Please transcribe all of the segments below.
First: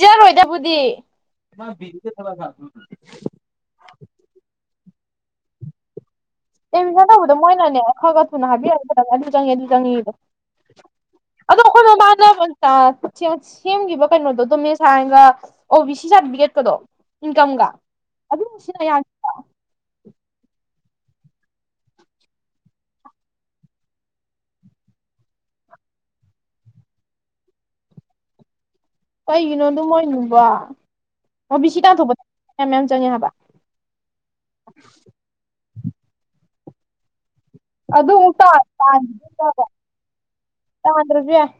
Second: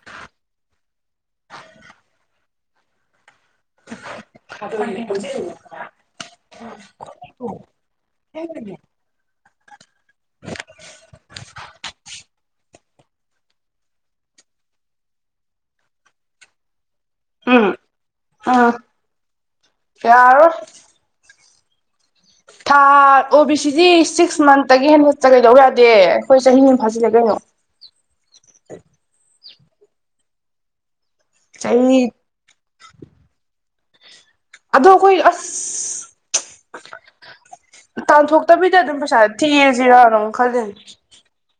ꯆꯔꯣꯏꯗꯕꯨꯗꯤ [unintelligible] [unintelligible] admission ꯇꯧꯕꯗꯣ ꯃꯣꯏꯅꯅꯦ ꯈꯔ ꯈꯔ ꯊꯨꯅ ꯌꯥꯔꯣꯏ ꯍꯥꯏꯕꯤꯔꯗꯤ ꯐꯗꯝꯅꯤ ꯑꯗꯨ ꯆꯪꯉꯤ ꯑꯗꯨ ꯆꯪꯉꯤꯗꯣ ꯑꯗꯣ ꯑꯩꯈꯣꯏ ꯃꯃꯥꯡꯗ [unintelligible] ꯁꯦꯝ ꯁꯦꯝꯒꯤꯕ ꯀꯩꯅꯣꯗꯣ ꯗꯨꯃꯦꯁꯥꯏꯟꯒ ꯑꯣ ꯕꯤ ꯁꯤ ꯁꯥꯔꯇꯤꯐꯤꯀꯦꯠꯀꯥꯗꯣ ꯏꯟꯀꯝꯒ ꯑꯗꯨ ꯁꯤꯖꯤꯟꯅ ꯌꯥ ꯌꯥꯔꯔꯣꯏ ꯊꯥ ꯑꯣ ꯕꯤ ꯁꯤ ꯗꯤ ꯁꯤꯛꯁ ꯃꯟꯇꯥꯒꯤ ꯍꯦꯟꯅ ꯀꯩꯗꯧ ꯌꯥꯗꯦ ꯑꯈꯣꯏ ꯆꯍꯤꯃꯥ ꯐꯥꯖꯤꯜꯂꯦ ꯀꯩꯅꯣ ꯀꯩꯒꯤꯅꯣ ꯑꯗꯨ ꯃꯣꯏꯅꯨꯕꯣ ꯑꯣ ꯕꯤ ꯆꯍꯤ ꯁꯤ ꯇꯥꯟꯊꯣꯛꯄ ꯃꯌꯥꯝ ꯃꯌꯥꯝ ꯆꯪꯉꯦ ꯍꯥꯏꯕ ꯑꯗꯣ ꯑꯈꯣꯏ ꯑꯁ ꯑꯗꯨ ꯑꯃꯨꯛ ꯇꯥꯟꯊꯣꯛꯇꯥꯕꯤꯗ ꯑꯗꯨꯝ ꯄꯩꯁꯥꯖꯦ ꯊꯤꯔꯖꯤꯔꯥꯅ ꯑꯃꯨꯛ ꯈꯜꯂꯤꯅꯤ ꯇꯥꯟꯗꯔꯖꯨ ꯌꯥꯏ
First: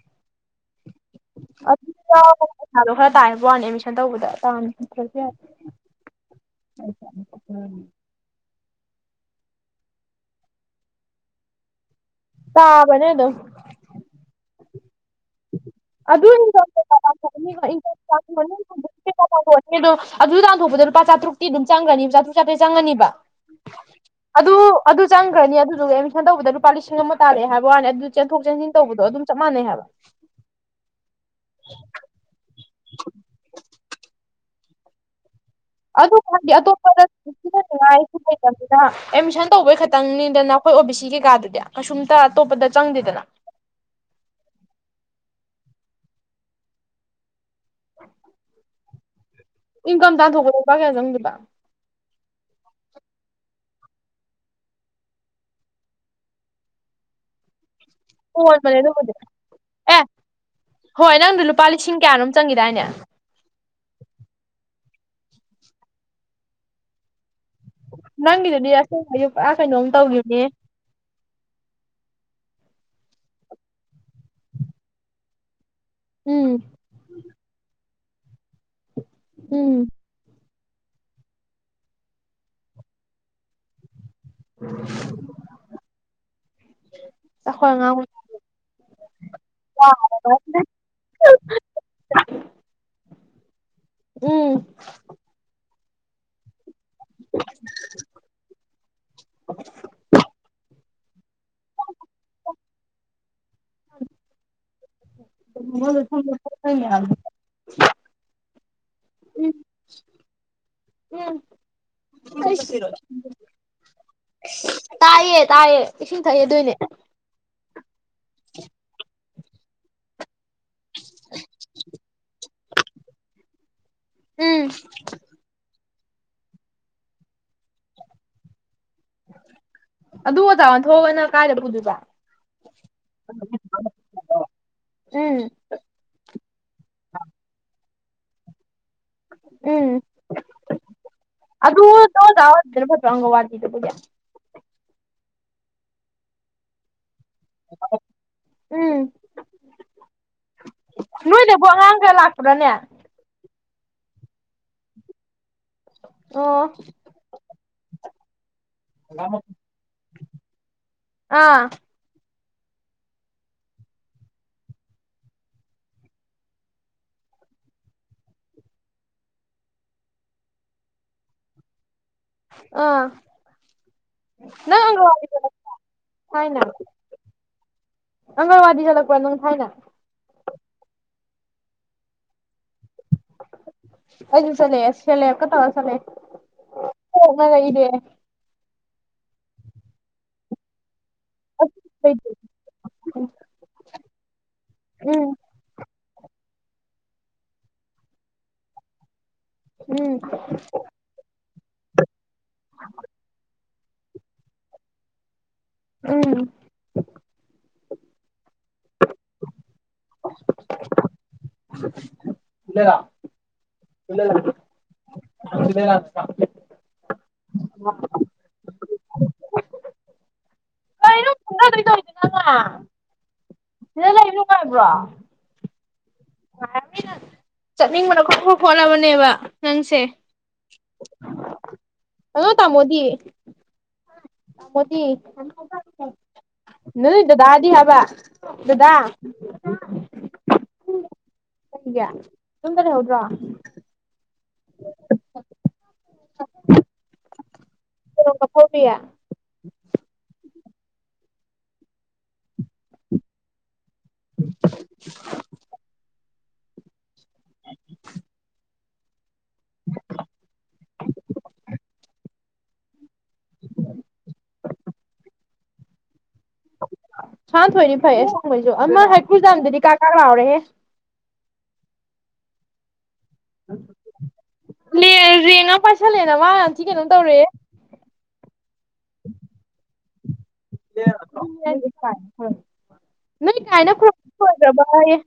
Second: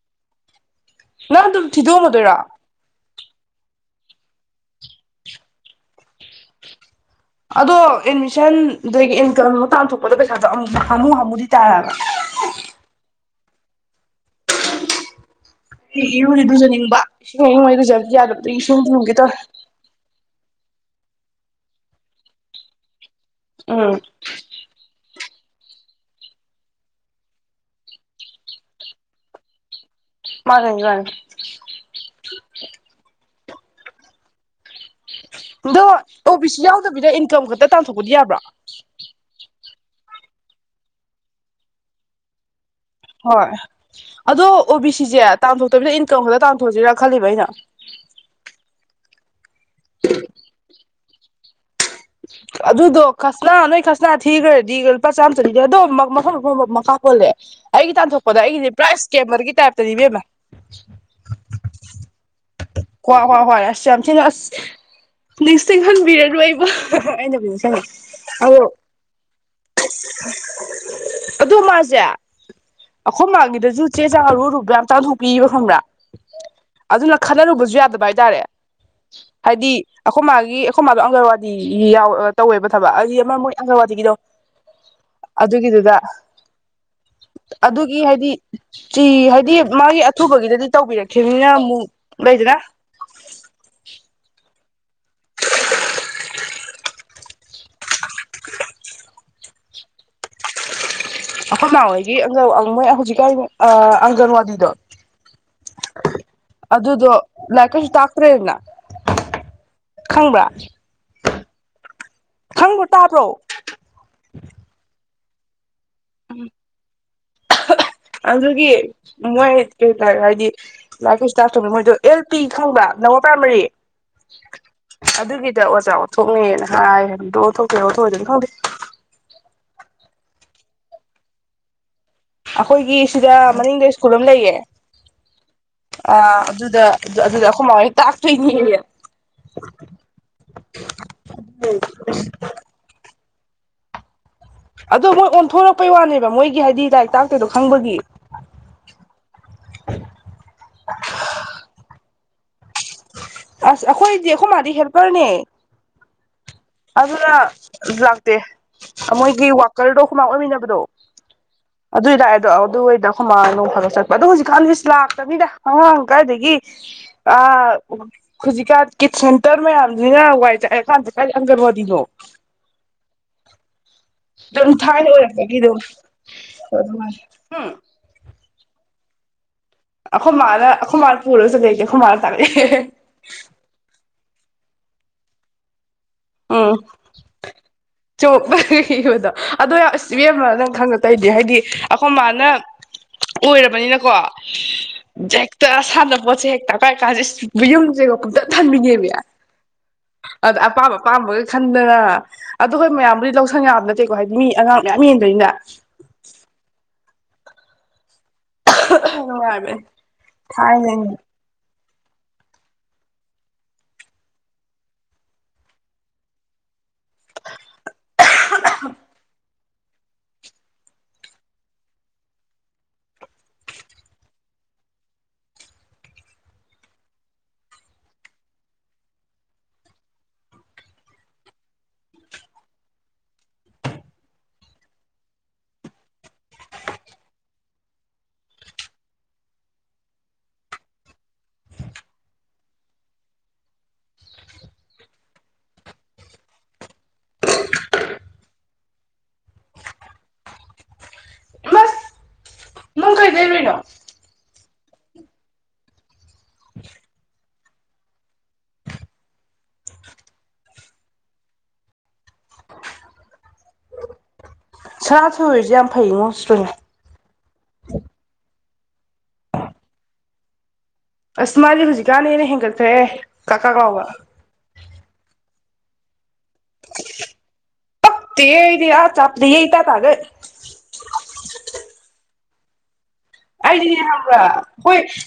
[unintelligible] ꯅꯪ ꯑꯗꯨꯝ ꯊꯤꯗꯣꯛꯑꯝꯃꯗꯣꯏꯔꯣ ꯄꯩꯁꯥꯗꯣ ꯈꯔ ꯇꯥꯏ ꯍꯥꯕꯋꯥꯅꯤ ꯑꯦꯗꯃꯤꯁꯟ ꯇꯧꯕꯗ ꯇꯥꯟꯗꯔꯖꯨ ꯌꯥꯏ [unintelligible] ꯑꯗꯣ ꯑꯦꯠꯃꯤꯁꯟ ꯑꯗꯒꯤ ꯏꯟꯀꯝ ꯇꯥꯟꯊꯣꯛꯄꯗꯣ ꯄꯩꯁꯥꯗꯨ ꯍꯥꯃꯨ ꯍꯥꯃꯨꯗꯤ ꯇꯥꯔꯕ ꯇꯥꯕꯅꯦ ꯑꯗꯨꯝ ꯑꯗꯨ ꯏꯔꯨꯗꯤ ꯏꯟꯀꯝ [unintelligible] ꯂꯨꯖꯅꯤꯡꯕ ꯏꯁꯤꯡ ꯑꯌꯤꯡꯕ ꯍꯦꯛ ꯂꯨꯖꯕꯗꯤ ꯌꯥꯗꯕꯗꯒꯤ ꯏꯁꯤꯡ ꯂꯨꯒꯦ ꯇꯧꯋꯦ ꯗꯣ ꯑꯗꯨ ꯇꯥꯟꯊꯣꯛꯄꯗ ꯂꯨꯄꯥ ꯆꯥꯇ꯭ꯔꯨꯛꯇꯤ ꯑꯗꯨꯝ ꯆꯪꯒ꯭ꯔꯅꯤꯕ ꯆꯥꯇ꯭ꯔꯨꯛ ꯆꯥꯇꯦꯠ ꯆꯪꯉꯅꯤꯕ ꯎꯝ ꯑꯗꯨ ꯑꯗꯨ ꯆꯪꯒ꯭ꯔꯅꯤ ꯑꯗꯨꯗꯨꯒ ꯑꯦꯠꯃꯤꯁꯟ ꯇꯧꯕꯗ ꯂꯨꯄꯥ ꯂꯤꯁꯤꯡ ꯑꯃ ꯇꯥꯔꯛꯑꯦ ꯍꯥꯏꯕ ꯋꯥꯅꯤ ꯑꯗꯨ ꯆꯦꯟꯊꯣꯛ ꯆꯦꯟꯁꯤꯟ ꯇꯧꯕꯗꯣ ꯑꯗꯨꯝ ꯆꯞ ꯃꯥꯟꯅꯩ ꯍꯥꯏꯕ ꯃꯥꯥꯅꯩ ꯃꯥꯅꯤ [unintelligible] ꯑꯗꯣ ꯑꯗꯨ ꯑꯣ ꯕꯤ ꯍꯥꯏꯗꯤ ꯁꯤ ꯑꯇꯣꯞꯄꯗ ꯌꯥꯎꯗꯕꯤꯗ ꯏꯟꯀꯝ ꯈꯛꯇ ꯁꯤꯖꯤꯟꯅꯤꯡꯉꯥꯏ ꯇꯥꯟꯊꯣꯛꯄꯗꯤ ꯖꯨ ꯌꯥꯕ꯭ꯔꯣ ꯂꯩꯇꯝꯅꯤꯅ ꯑꯦꯠꯃꯤꯁꯟ ꯇꯧꯕꯩ ꯈꯛꯇꯪꯅꯤꯗꯅ ꯑꯈꯣꯏ ꯑꯣ ꯕꯤ ꯁꯤ ꯀꯩꯀꯥꯗꯨꯗꯤ ꯀꯩꯁꯨꯝꯇꯥ ꯑꯇꯣꯞꯄꯗ ꯆꯪꯗꯦꯗꯅ ꯍꯣꯏ ꯑꯗꯣ ꯑꯣ ꯕꯤ ꯁꯤꯖꯦ ꯇꯥꯟꯊꯣꯛꯇꯥꯕꯤꯗ ꯏꯟꯀꯝ ꯈꯛꯇꯥ ꯇꯥꯟꯊꯣꯛꯑꯖꯤꯔꯥ ꯈꯜꯂꯤꯕ ꯑꯩꯅ ꯏꯟꯀꯝ ꯇꯥꯟꯊꯣꯛꯄꯗ ꯂꯨꯄꯥ ꯀꯌꯥ ꯆꯪꯗꯣꯏꯕ ꯑꯗꯨꯗꯣ ꯈꯁꯅꯥ ꯅꯣꯏ ꯈꯁꯅꯥ ꯊꯤꯒ꯭ꯔꯗꯤ ꯂꯨꯄꯥ ꯆꯥꯝꯃ ꯆꯅꯤꯗꯤ ꯑꯗꯣꯝ ꯃꯐꯝ ꯃꯐꯝ ꯃꯥ ꯃꯈꯥ ꯄꯣꯜꯂꯦ ꯑꯩꯒꯤ ꯇꯥꯟꯊꯣꯛꯄꯗꯥ ꯑꯩꯒꯤꯗꯤ ꯀꯣꯟꯕꯅꯦ ꯄꯨꯔꯥ ꯑꯗꯨꯕꯨꯗꯤ ꯁ꯭ꯀꯦꯃꯔꯒꯤ ꯇꯥꯏꯞꯇꯅꯤ ꯑꯦ ꯏꯕꯦꯝꯃ ꯆꯪꯉꯤꯗꯥꯏꯅꯦ ꯍꯣꯏ ꯍꯣꯏ ꯑꯁ ꯌꯥꯝ ꯊꯤꯅ ꯑꯁ ꯅꯤꯡꯁꯤꯡꯍꯟꯕꯤꯔꯅꯨ ꯑꯩꯕꯨ ꯑꯩꯅꯕꯨꯗꯤ ꯅꯤꯡꯁꯪꯉꯦ ꯅꯪꯒꯤꯗꯨꯗꯤ ꯑꯁ ꯑꯌꯨꯛ ꯄꯨꯔꯥ ꯀꯩꯅꯣꯝꯅꯤ ꯑꯗꯨ ꯃꯥꯖꯦ ꯑꯈꯣꯏ ꯃꯥꯥꯒꯤꯗꯥꯖꯨ ꯆꯦ ꯆꯥꯡ ꯑꯔꯨꯔꯨꯕ ꯌꯥꯝ ꯇꯥꯟꯊꯣꯛꯄꯤꯕ ꯈꯪꯕ꯭ꯔꯥ ꯎꯝ ꯑꯗꯨꯅ ꯈꯠꯅꯔꯨꯕꯖꯨ ꯌꯥꯗꯕ ꯍꯥꯏꯇꯥꯔꯦ ꯍꯥꯏꯗꯤ ꯎꯝ ꯑꯈꯣꯏ ꯃꯥꯒꯤ ꯑꯈꯣꯏ ꯃꯥꯗꯣ ꯑꯪꯒꯔꯋꯥꯗꯤꯒꯤ ꯌꯥꯎ ꯑꯥ ꯇꯧꯋꯦꯕ ꯊꯕꯛ ꯍꯥꯏꯗꯤ ꯑꯃ ꯃꯣꯏ ꯑꯪꯒꯔꯋꯥꯗꯤꯒꯤꯗꯣ ꯑꯗꯨꯒꯤꯗꯨꯗꯥ ꯑꯩꯈꯣꯏ ꯑꯉꯥꯡ ꯑꯗꯨꯒꯤ ꯍꯥꯏꯗꯤ ꯆꯤ ꯍꯥꯏꯗꯤ ꯃꯥꯒꯤ ꯑꯊꯨꯕꯒꯤꯗꯥꯗꯤ ꯇꯧꯕꯤꯔꯛ ꯈꯤꯃꯤꯅ ꯑꯃꯨꯛ ꯂꯩꯗꯅꯥ ꯎꯝ [unintelligible] ꯑꯈꯣꯏ ꯃꯥꯍꯣꯏꯒꯤ ꯑꯪꯒꯟ ꯑꯥ ꯃꯣꯏ ꯍꯧꯖꯤꯛꯀꯥꯟ ꯑꯥ ꯑꯪꯒꯟꯋꯥꯗꯤꯗꯣ ꯑꯗꯨꯗꯣ ꯂꯥꯏꯔꯤꯛ ꯀꯩꯖꯨ ꯇꯥꯛꯇ꯭ꯔꯦꯅ ꯈꯪꯕ꯭ꯔꯥ ꯈꯪꯕ꯭ꯔꯣ ꯑꯩꯁꯤꯔꯣ ꯇꯥꯕ꯭ꯔꯣ ꯇꯥꯏꯌꯦ ꯇꯥꯏꯌꯦ ꯏꯁꯤꯡ ꯊꯛꯏ ꯑꯗꯨꯏꯅꯦ ꯑꯗꯨꯒꯤ ꯃꯣꯏ ꯀꯩꯇꯥꯔꯦ ꯍꯥꯏꯗꯤ ꯂꯥꯏꯔꯤꯛ ꯀꯩꯁꯨ ꯇꯥꯛꯇ꯭ꯔꯥꯃꯦ ꯃꯣꯏꯗꯣ ꯑꯦꯜ ꯄꯤ ꯈꯪꯕ꯭ꯔꯥ ꯂꯥꯋꯔ ꯄ꯭ꯔꯥꯏꯃꯔꯤ ꯎꯝ ꯑꯗꯨꯒꯤꯗꯥ ꯑꯣꯖꯥ ꯑꯣꯟꯊꯣꯛꯅꯤꯅ ꯍꯥꯏ ꯍꯥꯏꯕ ꯗꯣ ꯑꯣꯟꯊꯣꯛꯇꯣꯏꯔꯥ ꯑꯣꯟꯊꯣꯛꯑꯣꯏꯗꯣꯏꯔꯥꯗꯤ ꯈꯪꯗꯦ ꯑꯗꯨ ꯑꯣꯖꯥ ꯑꯣꯟꯊꯣꯛꯑꯒꯥꯅ ꯀꯥꯏꯗꯥ ꯄꯨꯗꯣꯏꯕ ꯑꯈꯣꯏꯒꯤ ꯁꯤꯗꯥ ꯃꯅꯤꯡꯗꯥ ꯁ꯭ꯀꯨꯜ ꯑꯃ ꯂꯩꯌꯦ ꯎꯝ ꯑꯥ ꯑꯗꯨꯗꯥ ꯑꯗꯨꯗꯥ ꯑꯈꯣꯏ ꯃꯥꯍꯣꯏ ꯇꯥꯛꯇꯣꯏꯅꯤꯌꯦ ꯎꯝ ꯑꯗꯨ ꯇꯣ ꯑꯣꯖꯥ ꯑꯣꯏꯕꯗꯨꯅ ꯐꯠꯇ꯭ꯔꯣ ꯑꯪꯒꯟꯋꯥꯗꯤꯗꯨꯕꯨꯗꯤ ꯑꯗꯣ ꯃꯣꯏ ꯑꯣꯟꯊꯣꯔꯛꯄꯩ ꯋꯥꯅꯦꯕ ꯃꯣꯏꯒꯤ ꯍꯥꯏꯗꯤ ꯂꯥꯏꯔꯤꯛ ꯇꯥꯛꯇꯣꯏꯗꯣ ꯈꯪꯕꯒꯤ꯫ ꯎꯝ ꯅꯣꯏꯗꯕꯨ ꯑꯉꯥꯡ ꯀꯌꯥ ꯂꯥꯛꯄ꯭ꯔꯅꯦ꯫ ꯑꯁ ꯑꯈꯣꯏꯗꯤ ꯑꯈꯣꯏ ꯃꯥꯗꯤ ꯍꯦꯜꯄꯔꯅꯦ꯫ ꯑꯣ ꯑꯗꯨꯅ ꯂꯥꯛꯇꯦ ꯑ ꯃꯣꯏꯒꯤ ꯋꯥꯀꯔꯗꯣ ꯑꯈꯣꯏꯃꯥ ꯑꯣꯏꯃꯤꯟꯅꯕꯗꯣ ꯑꯥ ꯑꯗꯨꯏ ꯂꯥꯛ ꯑꯗꯣ ꯑꯗꯨꯍꯣꯏꯗ ꯑꯈꯣꯏꯃꯥ ꯅꯣꯡꯐꯗꯣꯛ ꯆꯠꯄ ꯑꯗꯣ ꯍꯨꯖꯤꯛꯀꯥꯟꯗꯤ ꯏꯁ ꯂꯥꯛꯇꯃꯤꯗ ꯑꯉꯥꯡ ꯀꯗꯥꯥꯏꯗꯒꯤ ꯑꯥ ꯍꯨꯖꯤꯛꯀꯥꯟ ꯀꯤꯠ ꯁꯦꯟꯇꯔ ꯃꯌꯥꯝꯖꯤꯅ ꯋꯥꯏ ꯆꯥꯏꯔꯀꯥꯟꯖꯤꯗ꯫ ꯑꯪꯒꯜꯋꯥꯗꯤꯅꯣ ꯑꯥ ꯑꯗꯨꯝ ꯅꯪ ꯊꯥꯏꯅ ꯑꯪꯒꯜꯋꯥꯗꯤ ꯑꯣꯏꯔꯛꯄꯒꯤ ꯑꯗꯨꯝ ꯇꯥꯝꯃꯥꯛꯇꯔꫭ ꯊꯥꯏꯅ ꯑꯗꯨꯃꯥꯏꯅ ꯎꯝ ꯑꯪꯒꯜꯋꯥꯗꯤ ꯆꯠꯂꯛꯄ꯭ꯔ ꯅꯪ ꯊꯥꯏꯅ꯫ ꯑꯈꯣꯏꯃꯥꯅ ꯑꯈꯣꯏꯃꯥꯅ ꯄꯨꯔꯒ ꯆꯠꯂꯛꯑꯦ ꯑꯩꯗꯤ ꯑꯈꯣꯏ ꯃꯥꯅ ꯇꯥꯛꯂꯛꯑꯦ꯫ ꯑꯩꯖꯨ ꯆꯠꯂꯦꯑꯦ ꯁꯦꯂꯦꯞꯀ ꯇꯧꯔ ꯆꯠꯂꯥꯛꯑꯦ꯫ ꯎꯝ ꯆꯣꯛꯅꯒ ꯏꯕꯗꯣ ꯑꯗꯣ ꯌꯥ ꯑꯁ ꯏꯕꯦꯝꯃ ꯅꯪ ꯈꯪꯗ ꯇꯩꯗꯦ ꯍꯥꯏꯗꯤ ꯑꯈꯣꯏ ꯏꯔꯛꯑꯦ ꯃꯥꯅ ꯑꯣꯏꯔꯕꯅꯤꯅꯀꯣ ꯎꯝ [unintelligible] ꯇ ꯁꯥꯟꯅꯄꯣꯠꯁꯦ ꯍꯦꯛ ꯀꯥ-ꯀꯥꯗꯥ ꯏꯁ ꯌꯨꯝꯁꯦꯒ ꯄꯨꯡꯊꯥꯟ ꯊꯥꯟꯕꯤꯅꯦꯃꯦ꯫ ꯎꯝ ꯑꯥꯗ ꯑꯄꯥꯝꯕ ꯑꯄꯥꯝꯕꯒ ꯈꯟꯗꯅ ꯑꯗꯨꯒ ꯃꯌꯥꯝꯕꯨꯗꯤ ꯂꯧꯁꯪ ꯌꯥꯝꯕ ꯅꯠꯇꯦꯀꯣ ꯍꯥꯏꯗꯤ ꯃꯤ ꯑꯉꯥꯡ ꯃꯌꯥꯝ ꯌꯦꯟꯗꯣꯏꯅ ꯎꯝ [unintelligible] ꯅꯨꯡꯉꯥꯏꯕꯅꯤ ꯊꯥꯏꯅꯩꯅ [unintelligible] [unintelligible] ꯀꯩꯅꫭ ꯀꯨꯝꯗꯗꯣꯏ ꯇꯧꯏꯁꯦ ꯅꯪꯅ ꯁꯤꯗ ꯂꯩꯕ ꯅꯨꯡꯉꯥꯏꯕ꯭ꯔꯣ꯫ ꯅꯨꯡꯉꯥꯏꯔꯝꯅꯤ ꯅꯪ ꯆꯠꯅꯤꯡꯕꯅ ꯈ꯭ꯔꯣ-ꯈ꯭ꯔꯣ ꯈꯣꯠꯂꯕꯅꯦꯕ ꯅꯪꯁꯦ꯫ ꯑꯗꯣ ꯇꯥꯃꯣꯗꯤ ꯇꯥꯃꯣꯗꯤ [unintelligible] ꯅꯣꯏ ꯗꯗꯥꯗꯤ ꯍꯥꯕ ꯗꯗꯥ [unintelligible] ꯌꯨꯝꯗ ꯂꯩꯍꯧꯗ꯭ꯔꯣ꯫ ꯀꯦꯔꯣꯝꯀꯐꯥꯎꯔꯤꯌꯦ ꯏꯃꯁ ꯅꯪ ꯀꯩ ꯂꯩꯔꯨꯏꯅꯣ [inaudible] [inaudible] [inaudible] ꯁꯥ ꯁꯣꯏꯔꯤꯁꯦ ꯌꯥꯝ ꯐꯩꯉꯣ ꯏꯁꯇ꯭ꯔꯤꯡ ꯁꯥꯥꯟꯊꯣꯏꯗꯤ ꯐꯩꯌꯦ ꯑꯁꯦꯡꯕꯩꯖꯨ ꯑꯃ ꯍꯩꯀ꯭ꯔꯨꯖꯥꯝꯗꯗꯤ ꯀꯥꯛ ꯀꯥꯛ ꯂꯥꯎꯔꯦꯍꯦ꯫ ꯑꯁ ꯃꯥꯗꯤ ꯍꯨꯖꯤꯛꯀꯥꯟꯅ ꯍꯦꯟꯅ ꯍꯦꯟꯒꯠꯈ꯭ꯔꯦꯍꯦ ꯀꯥꯛꯀꯥꯛ ꯂꯥꯎꯕ꯫ ꯂꯦꯔꯦꯡꯉꯥ ꯄꯥꯏꯁꯜꯂꯦꯅ ꯃꯥ ꯌꯥꯝ ꯊꯤꯅ ꯀꯩꯅꯣꯝ ꯇꯧꯔꯦ꯫ ꯄꯛꯇꯦꯍꯦ ꯑꯩꯗꯤ ꯑ ꯆꯞꯄ꯭ꯔꯤ ꯌꯦ ꯏꯇ ꯇꯒꯩ꯫ [unintelligible] ꯑꯗꯨꯅꯦ ꯍꯥꯏꯁꯦ [unintelligible] ꯑꯩꯗꯤꯅꯦ ꯈꯪꯕ꯭ꯔ ꯍꯣꯏ ꯂꯣꯏꯒ꯭ꯔꯕꯣꯌꯦ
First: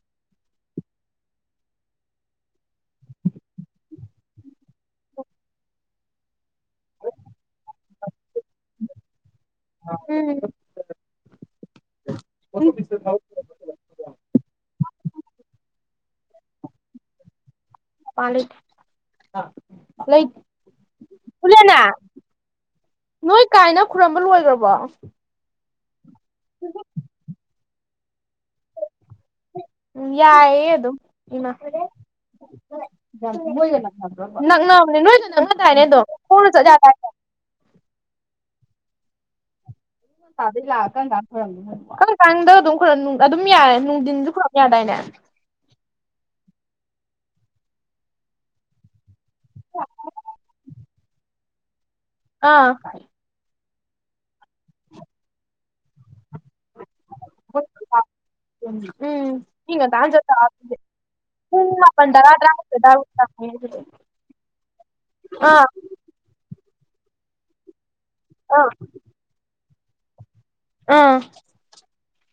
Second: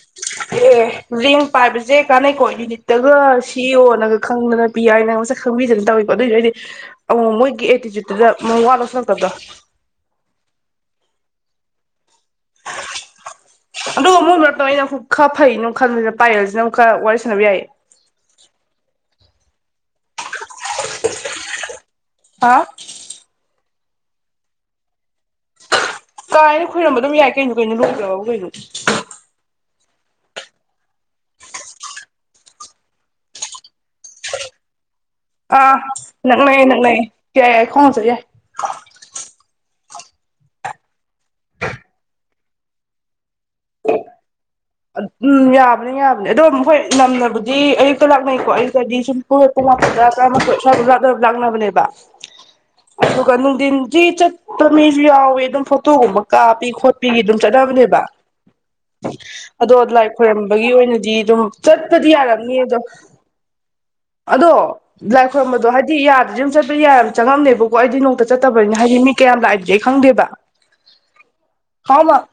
ꯑꯦ ꯔꯤꯡ ꯄꯥꯏꯕꯁꯦ ꯀꯥꯟꯅꯩꯀꯣ ꯌꯨꯅꯤꯠꯇꯒ ꯁꯤ ꯏ ꯑꫭ ꯅꯒ ꯈꯪꯗꯅ ꯄꯤ ꯑꯥꯏ ꯅ ꯃꯁꯛ ꯈꯪꯕꯤꯗꯅ ꯇꯧꯋꯤꯕ ꯑꯗꯨꯏꯖꯨ ꯑꯩꯗꯤ ꯑꯃꯨ ꯃꯨꯛ ꯃꯣꯏꯒꯤ ꯑꯦꯇꯤꯆꯨꯠꯇꯨꯗ ꯃꯋꯥ ꯂꯧꯁꯤꯜꯂꯛꯇꯕꯗꯣ꯫ ꯎꯝ [unintelligible] ꯑꯗꯨꯒ ꯃꯣꯏ ꯃꯔꯛꯇ ꯑꯩꯅ ꯑꯃꯨꯛ ꯈꯔ ꯐꯩꯩꯅꯅ ꯈꯟꯅ ꯄꯥꯏꯌꯦꯜꯁꯤꯅ ꯑꯃꯨꯛ ꯈꯔ ꯋꯥꯔꯤ ꯁꯥꯟꯅꯕ ꯌꯥꯏꯌꯦ꯫ [unintelligible] ꯂꯩ ꯄꯨꯜꯂꯦꯅ ꯍꯥꯎ ꯅꯣꯏ ꯀꯥꯏꯅ ꯈꯨꯔꯝꯕ ꯂꯣꯏꯒ꯭ꯔꯕꯣ꯫ ꯀꯥꯏꯅ ꯈꯣꯏꯔꯝꯕ ꯑꯗꯨꯝ ꯌꯥꯏ ꯀꯩꯅꯣ ꯀꯩꯅꯣ ꯂꯣꯏꯒ꯭ꯔꯕꯕꯨ ꯀꯩꯅꯣ꯫ ꯎꯝ ꯌꯥꯏ ꯌꯦ ꯑꯗꯨꯝ ꯏꯃꯥ [unintelligible] ꯅꯛꯅꯕꯅꯦ ꯅꯣꯏꯒ ꯅꯛꯅ ꯑꯥ ꯗꯥꯏꯅꯦ ꯑꯗꯨꯝ ꯈꯣꯡꯅꯆꯠ ꯅꯛꯅꯩꯌꯦ ꯌꯥꯗꯥꯏꯅꯦ ꯅꯛꯅꯩꯌꯦ ꯌꯥꯏ ꯌꯥꯏ ꯈꯣꯡꯅ ꯆꯠ ꯌꯥꯏ ꯀꯝꯀꯥꯟꯗꯩꯩ ꯂꯥꯛꯑ ꯀꯝꯀꯥꯟ ꯈꯨꯔꯝꯗꯣꯏꯅꯣ ꯑꯗꯨꯕꯣ ꯀꯝꯀꯥꯟꯗ ꯑꯗꯨꯝ ꯈꯨꯔꯝ ꯅꯨꯡ ꯑꯗꯨꯝ ꯌꯥꯔꯦ ꯅꯨꯡꯗꯤꯟꯖꯨ ꯈꯨꯔꯝ ꯌꯥꯗꯥꯏꯅꯦ ꯎꯝ ꯌꯥꯕꯅꯦ ꯌꯥꯕꯅꯦ ꯑꯗꯣ ꯃꯍꯣꯏ ꯅꯝꯅꯕꯨꯗꯤ ꯑꯌꯨꯛꯇ ꯂꯥꯛꯅꯩꯀꯣ ꯑꯌꯨꯛꯇꯗꯤ ꯁꯨꯝ ꯍꯣꯏ ꯄꯨꯡ ꯃꯥꯄꯟ ꯇꯔꯥ ꯇ꯭ꯔꯥꯃꯥꯊꯣꯏ ꯁ꯭ꯋꯥꯏꯗꯨꯝ ꯂꯥꯛꯅ ꯂꯥꯛꯅꯕꯅꯦꯕ ꯑꯥ ꯑꯗꯨꯒ ꯅꯨꯡꯊꯤꯟꯖꯤ ꯆꯠꯄ ꯃꯤꯖꯨ ꯌꯥꯎꯋꯦ ꯑꯗꯨꯝ ꯐꯣꯇꯣꯒꯨꯝꯕ ꯀꯥꯞꯄꯤ ꯈꯣꯠꯄꯤꯒꯤ ꯑꯗꯨꯝ ꯆꯠꯅꯕꯅꯦꯕ ꯎꯝ ꯃꯤ ꯑꯗꯣ ꯂꯥꯏ ꯉꯟꯇꯥꯅ ꯆꯠ ꯇꯥꯕ ꯈꯣꯏꯔꯝꯕꯒꯤ ꯑꯗꯨꯗꯤ ꯑꯣꯏꯅꯗꯤ ꯑꯗꯨꯝ ꯄꯨꯡ ꯃꯥꯄꯟ ꯆꯠꯄꯗꯤ ꯇꯔꯥ ꯌꯥꯔꯝꯅꯤ ꯇꯔꯥꯃꯥꯊꯣꯏ ꯑꯗꯣ ꯑꯗꯥꯏꯕꯧ ꯆꯪꯉꯦ ꯑꯗꯨꯗꯤ ꯑꯗꯣ ꯂꯥꯏ ꯑꯥ ꯈꯣꯏꯔꯝꯕꯗꯣ ꯍꯥꯏꯗꯤ ꯌꯥꯗ꯭ꯔꯤꯝ ꯆꯠꯄ ꯌꯥꯏ ꯆꯪꯉꯝꯗꯦꯕꯀꯣ ꯑꯩꯗꯤ ꯅꯣꯡꯇ ꯑꯥ ꯆꯠꯇꯕꯅꯤꯅ ꯍꯥꯏꯗꯤ ꯃꯤ ꯀꯌꯥꯝ ꯂꯥꯛꯏꯗꯤ ꯑꯩ ꯈꯪꯗꯦꯕ ꯑꯥ ꯍꯥꯎꯃ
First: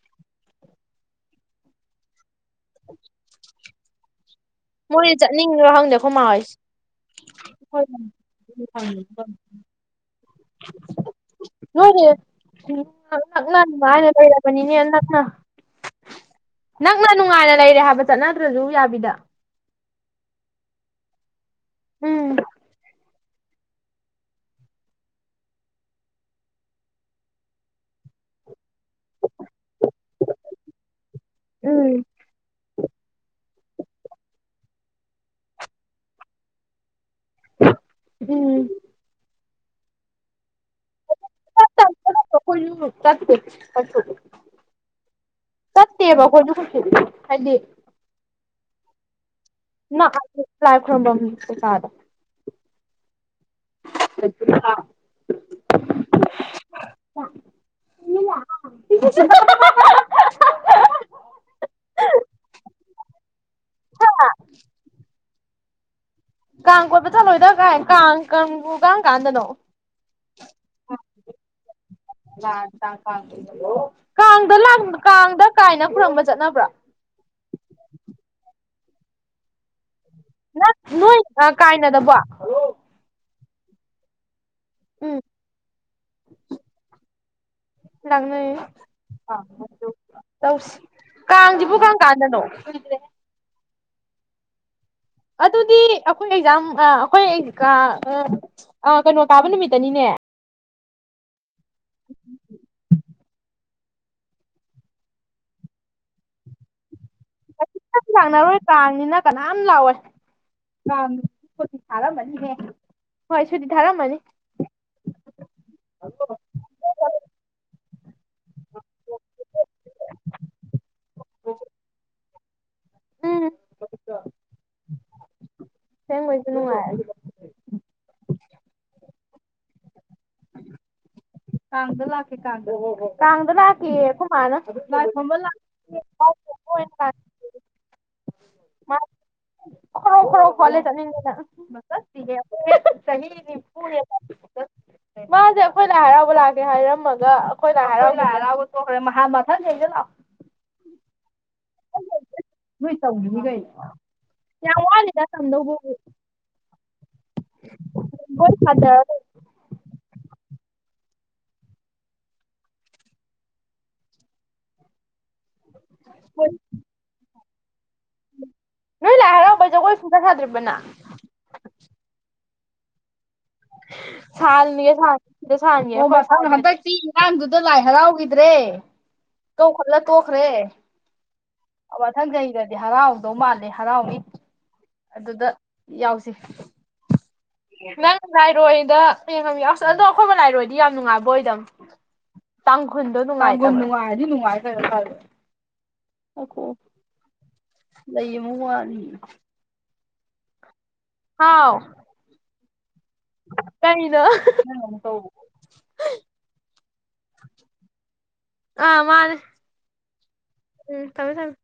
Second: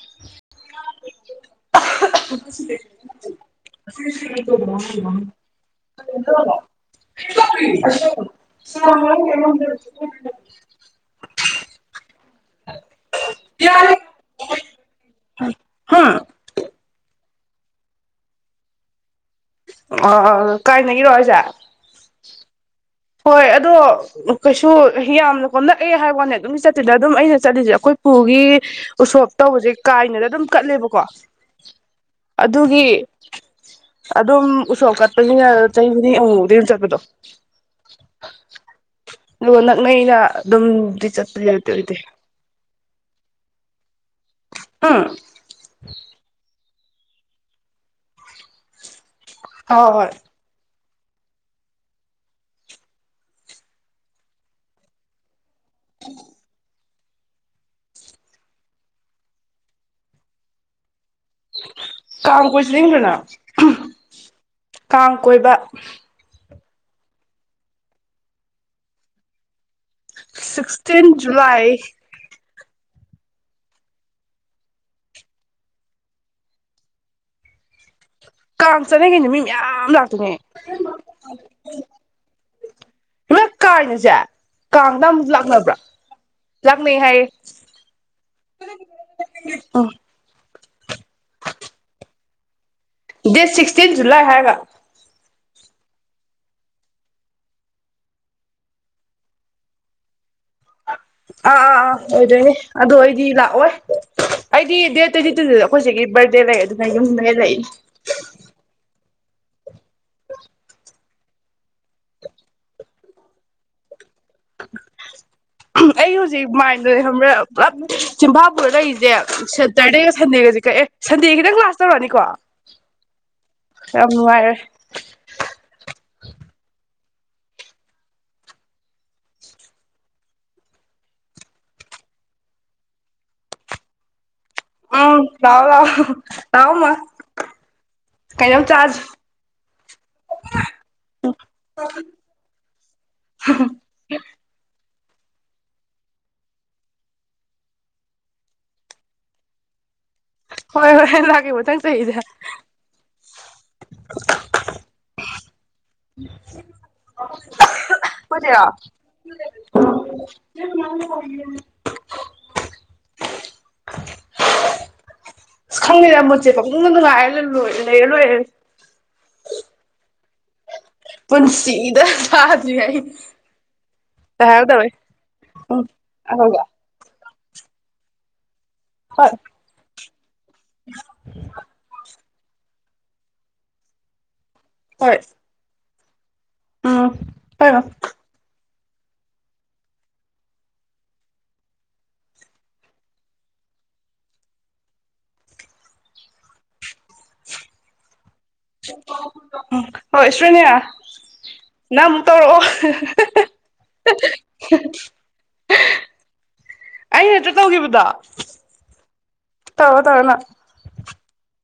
ꯃꯣꯏꯅ ꯆꯠꯅꯤꯡꯕ꯭ꯔꯥ ꯈꯪꯗꯦ ꯑꯩꯈꯣꯏ ꯃꯥ ꯍꯣꯏꯁꯦ [inaudible] [inaudible] ꯅꯣꯔꯤ [unintelligible] ꯕꯅꯤꯅꯦ ꯅꯛꯅ ꯍꯝ ꯅꯛꯅ ꯅꯨꯡꯉꯥꯏꯅ ꯂꯩꯔꯦ ꯍꯥꯏꯕ ꯆꯠꯅꯗ꯭ꯔꯁꯨ ꯌꯥꯕꯤꯗ꯫ ꯑ ꯑ ꯑ ꯑ ꯀꯥꯏꯅꯒꯤꯔꯣ ꯑꯩꯖꯦ ꯎꯝ ꯍꯣꯏ ꯑꯗꯣ ꯀꯩꯁꯨ ꯌꯥꯝꯅ ꯀꯣꯝ ꯅꯛꯑꯦ ꯍꯥꯏꯕ ꯋꯥꯅꯦ ꯑꯗꯨꯝ ꯆꯠꯇꯦꯗ ꯑꯗꯨꯝ ꯑꯩꯅ ꯆꯠꯂꯤꯖꯦ ꯑꯩꯈꯣꯏ ꯄꯨꯒꯤ ꯎꯁꯣꯞ ꯇꯧꯕꯁꯦ ꯀꯥꯏꯅꯗ ꯑꯗꯨꯝ ꯀꯠꯂꯦꯕꯀꯣ ꯎꯝ ꯑꯗꯨꯒꯤ ꯑꯗꯨꯝ ꯎꯁꯣꯞ ꯀꯠꯄꯅꯤꯅ ꯆꯍꯤ ꯈꯨꯗꯤꯡꯒꯤ ꯑꯃꯨ ꯃꯨꯛꯇꯤ ꯑꯗꯨꯝ ꯆꯠꯄꯗꯣ ꯎꯝ ꯂꯣ ꯅꯛꯅꯩꯅ ꯑꯗꯨꯝꯗꯤ ꯆꯠꯄ [unintelligible] ꯑꯣꯏꯗꯦ ꯑꯩꯈꯣꯏꯁꯨ [unintelligible] ꯆꯠꯇꯦ ꯆꯠꯄꯨꯗꯤ ꯑꯝ ꯆꯠꯇꯦꯕ ꯑꯩꯈꯣꯏꯁꯨ ꯀꯩꯁꯨ ꯍꯥꯏꯗꯤ ꯍꯣꯏ ꯍꯣꯏ ꯅꯛꯑꯁꯨ ꯂꯥꯏ ꯈꯨꯔꯨꯝꯕꯝ ꯀꯩ ꯀꯥꯗꯣ [unintelligible] [inaudible] [unintelligible] ꯀꯥꯡ ꯀꯣꯏ ꯆꯠꯅꯤꯡꯗ꯭ꯔꯣ ꯅꯪ [unintelligible] ꯀꯥꯡ ꯀꯣꯏꯕ ꯀꯥꯡ ꯀꯣꯏꯕ ꯆꯠꯂꯣꯏꯗ ꯀꯥꯏ ꯀꯥꯡ ꯀꯥꯡꯕꯨ ꯀꯔꯝꯀꯥꯟꯗꯅꯣ ꯁꯤꯛꯁꯇꯤꯟ ꯖꯨꯂꯥꯏ [unintelligible] ꯀꯥꯡꯗ ꯂꯥꯏ ꯀꯥꯡꯗ ꯀꯥꯏꯅ ꯈꯨꯔꯨꯝꯕ ꯆꯠꯅꯕ꯭ꯔꯣ ꯀꯥꯡ ꯆꯠꯅꯩ‌ ꯀꯩꯅꯣ ꯃꯤ ꯃꯌꯥꯝ ꯂꯥꯛꯇꯣꯏꯅꯦ ꯅꯠ ꯅꯣꯏ ꯑꯥ ꯀꯥꯏꯅꯗꯕꯣ [unintelligible] ꯀꯥꯏꯅꯖꯦ ꯀꯥꯡꯗ ꯎꯝ ꯑꯃꯨꯛ ꯂꯥꯛꯅꯕ꯭ꯔꯣ ꯂꯥꯛꯅꯩ ꯍꯥꯏꯌꯦ ꯂꯥꯛꯅꯩꯌꯦ ꯎꯝ [unintelligible] ꯇꯧꯁꯤ ꯀꯥꯡꯁꯤꯕꯨ ꯀꯔꯝ ꯀꯥꯟꯗꯅꯣ ꯗꯦꯠ ꯁꯤꯛꯁꯇꯤꯟ ꯖꯨꯂꯥꯏ ꯍꯥꯏꯔꯒ ꯑꯗꯨꯗꯤ ꯑꯩꯈꯣꯏ ꯑꯦꯛꯖꯥꯝ ꯑꯥ ꯑꯩꯈꯣꯏ ꯑꯦ ꯀꯥ ꯑ ꯑ ꯀꯩꯅꯣ ꯀꯥꯕ ꯅꯨꯃꯤꯠꯇꯅꯤꯅꯦ ꯑꯥ ꯑꯥ ꯑꯥ ꯑꯣꯏꯗꯣꯏꯅꯦ ꯑꯗꯣ ꯑꯩꯗꯤ ꯂꯥꯛꯑꯣꯏ ꯑꯩꯗꯤ ꯗꯦꯠ ꯇ꯭ꯋꯦꯟꯇꯤ ꯇꯨꯗꯨꯖꯨ ꯑꯩꯈꯣꯏ ꯆꯦꯒꯤ ꯕꯥꯔꯗꯦ ꯂꯩ ꯑꯗꯨꯅ ꯌꯨꯝꯗꯅꯦ ꯂꯩ [unintelligible] ꯂꯥꯛꯅꯔꯣꯏ ꯀꯥꯡꯅꯤꯅꯥ ꯀꯅꯥꯝ ꯂꯥꯛꯑꯣꯏ ꯀꯥꯡ ‌ꯁꯨꯇꯤ ꯊꯥꯔꯝꯃꯅꯤꯍꯦ ꯍꯣꯏ ꯁꯨꯇꯤ ꯊꯥꯔꯝꯃꯅꯤ [unintelligible] ꯑꯩ ꯍꯧꯖꯤꯛ ꯃꯥꯏꯟꯗꯅꯦ ꯈꯪꯕ꯭ꯔꯥ ꯄꯨꯂꯞ ꯆꯤꯝꯐꯥ ꯄꯨꯔꯥ ꯂꯩꯔꯤꯁꯦ ꯁꯦꯇꯔꯗꯦꯒ ꯁꯟꯗꯦꯒꯁꯦ ꯀꯛꯑꯦ ꯁꯟꯗꯦ ꯈꯤꯇꯪ ꯀ꯭ꯂꯥꯁ ꯇꯧꯔꯅꯤꯀꯣ ꯌꯥꯝ ꯅꯨꯡꯉꯥꯏꯔꯦ ꯑꯁꯦꯡꯕꯩꯁꯨ ꯅꯨꯡꯉꯥꯏꯔꯤ ꯀꯥꯡꯗ ꯂꯥꯛꯀꯦ ꯀꯥꯡꯗ ꯍꯣ ꯍꯣ ꯍꯣ ꯀꯥꯡꯗ ꯂꯥꯛꯀꯦꯌꯦ ꯑꯈꯣꯏ ꯃꯥꯅ [unintelligible] ꯂꯥꯏ ꯎꯝ ꯈꯨꯔꯨꯝꯕ ꯂꯥꯛ ꯂꯥꯛꯑꯣ ꯂꯥꯛꯑꯣ ꯂꯥꯛꯑꯣ ꯃꯥ [unintelligible] ꯀꯩꯅꯣꯝ ꯆꯥꯖꯤ ꯈ꯭ꯔꯣ ꯈ꯭ꯔꯣ ꯈꯣꯠꯂꯦ ꯆꯠꯅꯤꯡꯕꯅ [unintelligible] [unintelligible] [inaudible] ꯃꯥꯁꯦ ꯑꯩꯈꯣꯏ ꯂꯥꯏ ꯍꯔꯥꯎꯕ ꯂꯥꯛꯀꯦ ꯍꯥꯏꯔꯝꯃꯒ ꯑꯩꯈꯣꯏ ꯂꯥꯏ ꯍꯥꯏꯔꯥꯎ [unintelligible] ꯇꯣꯛꯈ꯭ꯔꯦ ꯃꯍꯥ ꯃꯊꯪ ꯆꯍꯤꯗ ꯂꯥꯛꯑꯣ ꯍꯣꯏ ꯍꯣꯏ ꯂꯥꯛꯀꯦ ꯃꯊꯪ ꯆꯍꯤꯗ ꯃꯣꯏ ꯇꯝꯒꯤꯅꯤ ꯀꯩꯅꯣ ꯌꯥꯝ ꯋꯥꯠꯂꯤꯗ ꯇꯝꯗꯧꯕꯕꯨ [unintelligible] [unintelligible] [unintelligible] ꯖꯒꯣꯏ ꯁꯥꯗꯔ ꯑꯁ ꯈꯪꯉꯦꯗ ꯃꯨꯠꯁꯦ ꯄꯪꯅꯨꯡꯗ ꯅꯨꯡꯉꯥꯏꯔ ꯂꯣꯏ ꯂꯩꯔ ꯂꯣꯏꯔꯦ ꯅꯣꯏ ꯂꯥꯏ ꯍꯔꯥꯎꯕꯩ ꯖꯒꯣꯏ ꯁꯨꯡꯁꯥ ꯁꯥꯗ꯭ꯔꯤꯕꯅ ꯄꯨꯟꯁꯤꯗ ꯁꯥꯗ꯭ꯔꯤ ꯑꯩ ꯇꯧꯔꯦ ꯎꯝ [unintelligible] ꯑꯍꯣꯏꯕ ꯍꯟꯇꯛꯇꯤ [unintelligible] ꯗꯨꯗ ꯂꯥꯏ ꯍꯔꯥꯎꯒꯤꯗ꯭ꯔꯦ ꯍꯣꯏ ꯏꯀꯧꯈꯠꯂ ꯇꯣꯛꯈ꯭ꯔꯦ ꯑ ꯃꯊꯪ ꯆꯍꯤꯗ ꯗꯤ ꯍꯔꯥꯎꯗꯧ ꯃꯥꯜꯂꯦ ꯍꯔꯥꯎꯅꯤ ꯑꯗꯨꯗ ꯌꯥꯎꯁꯤ ꯑꯥ ꯍꯣꯏ ꯅꯪ ꯂꯥꯏꯔꯣꯏꯗ [unintelligible] ꯌꯥꯎꯁ ꯑꯗꯣ ꯑꯩꯈꯣꯏ ꯂꯥꯏꯔꯣꯏꯗꯤ ꯌꯥꯝ ꯅꯨꯡꯉꯥꯏꯕ ꯑꯣꯏꯗꯝ ꯇꯥꯡꯈꯨꯜꯗꯣ ꯅꯨꯡꯉꯥꯏꯇꯥꯕꯥ ꯇꯥꯡꯈꯨꯜ ꯅꯨꯡꯉꯥꯏꯔꯗꯤ ꯅꯨꯡꯉꯥꯏ ꯀꯩꯅꯣ [unintelligible] [unintelligible] ꯂꯩ ꯑꯃꯨꯛ ꯋꯥꯠꯂꯤ ꯍꯣꯏ ꯏꯁꯣꯔꯅꯤꯌꯥ ꯍꯥꯎ ꯅꯪ ꯑꯃꯨꯛ ꯇꯧꯔꯛꯑꯣ [unintelligible] ꯀꯩꯩꯅꯣ [unintelligible] ꯅꯪ ꯑꯃꯨꯛ ꯇꯧꯔꯛꯑꯣ ꯑꯩ ꯅꯠꯇ꯭ꯔ ꯇꯧꯒꯤꯕꯗꯣ ꯑꯥ ꯃꯥꯅꯦ ꯇꯧꯔꯣ ꯇꯧꯔꯣ ꯅꯪ ꯎꯝ ꯊꯝꯃꯦ ꯊꯝꯃꯦ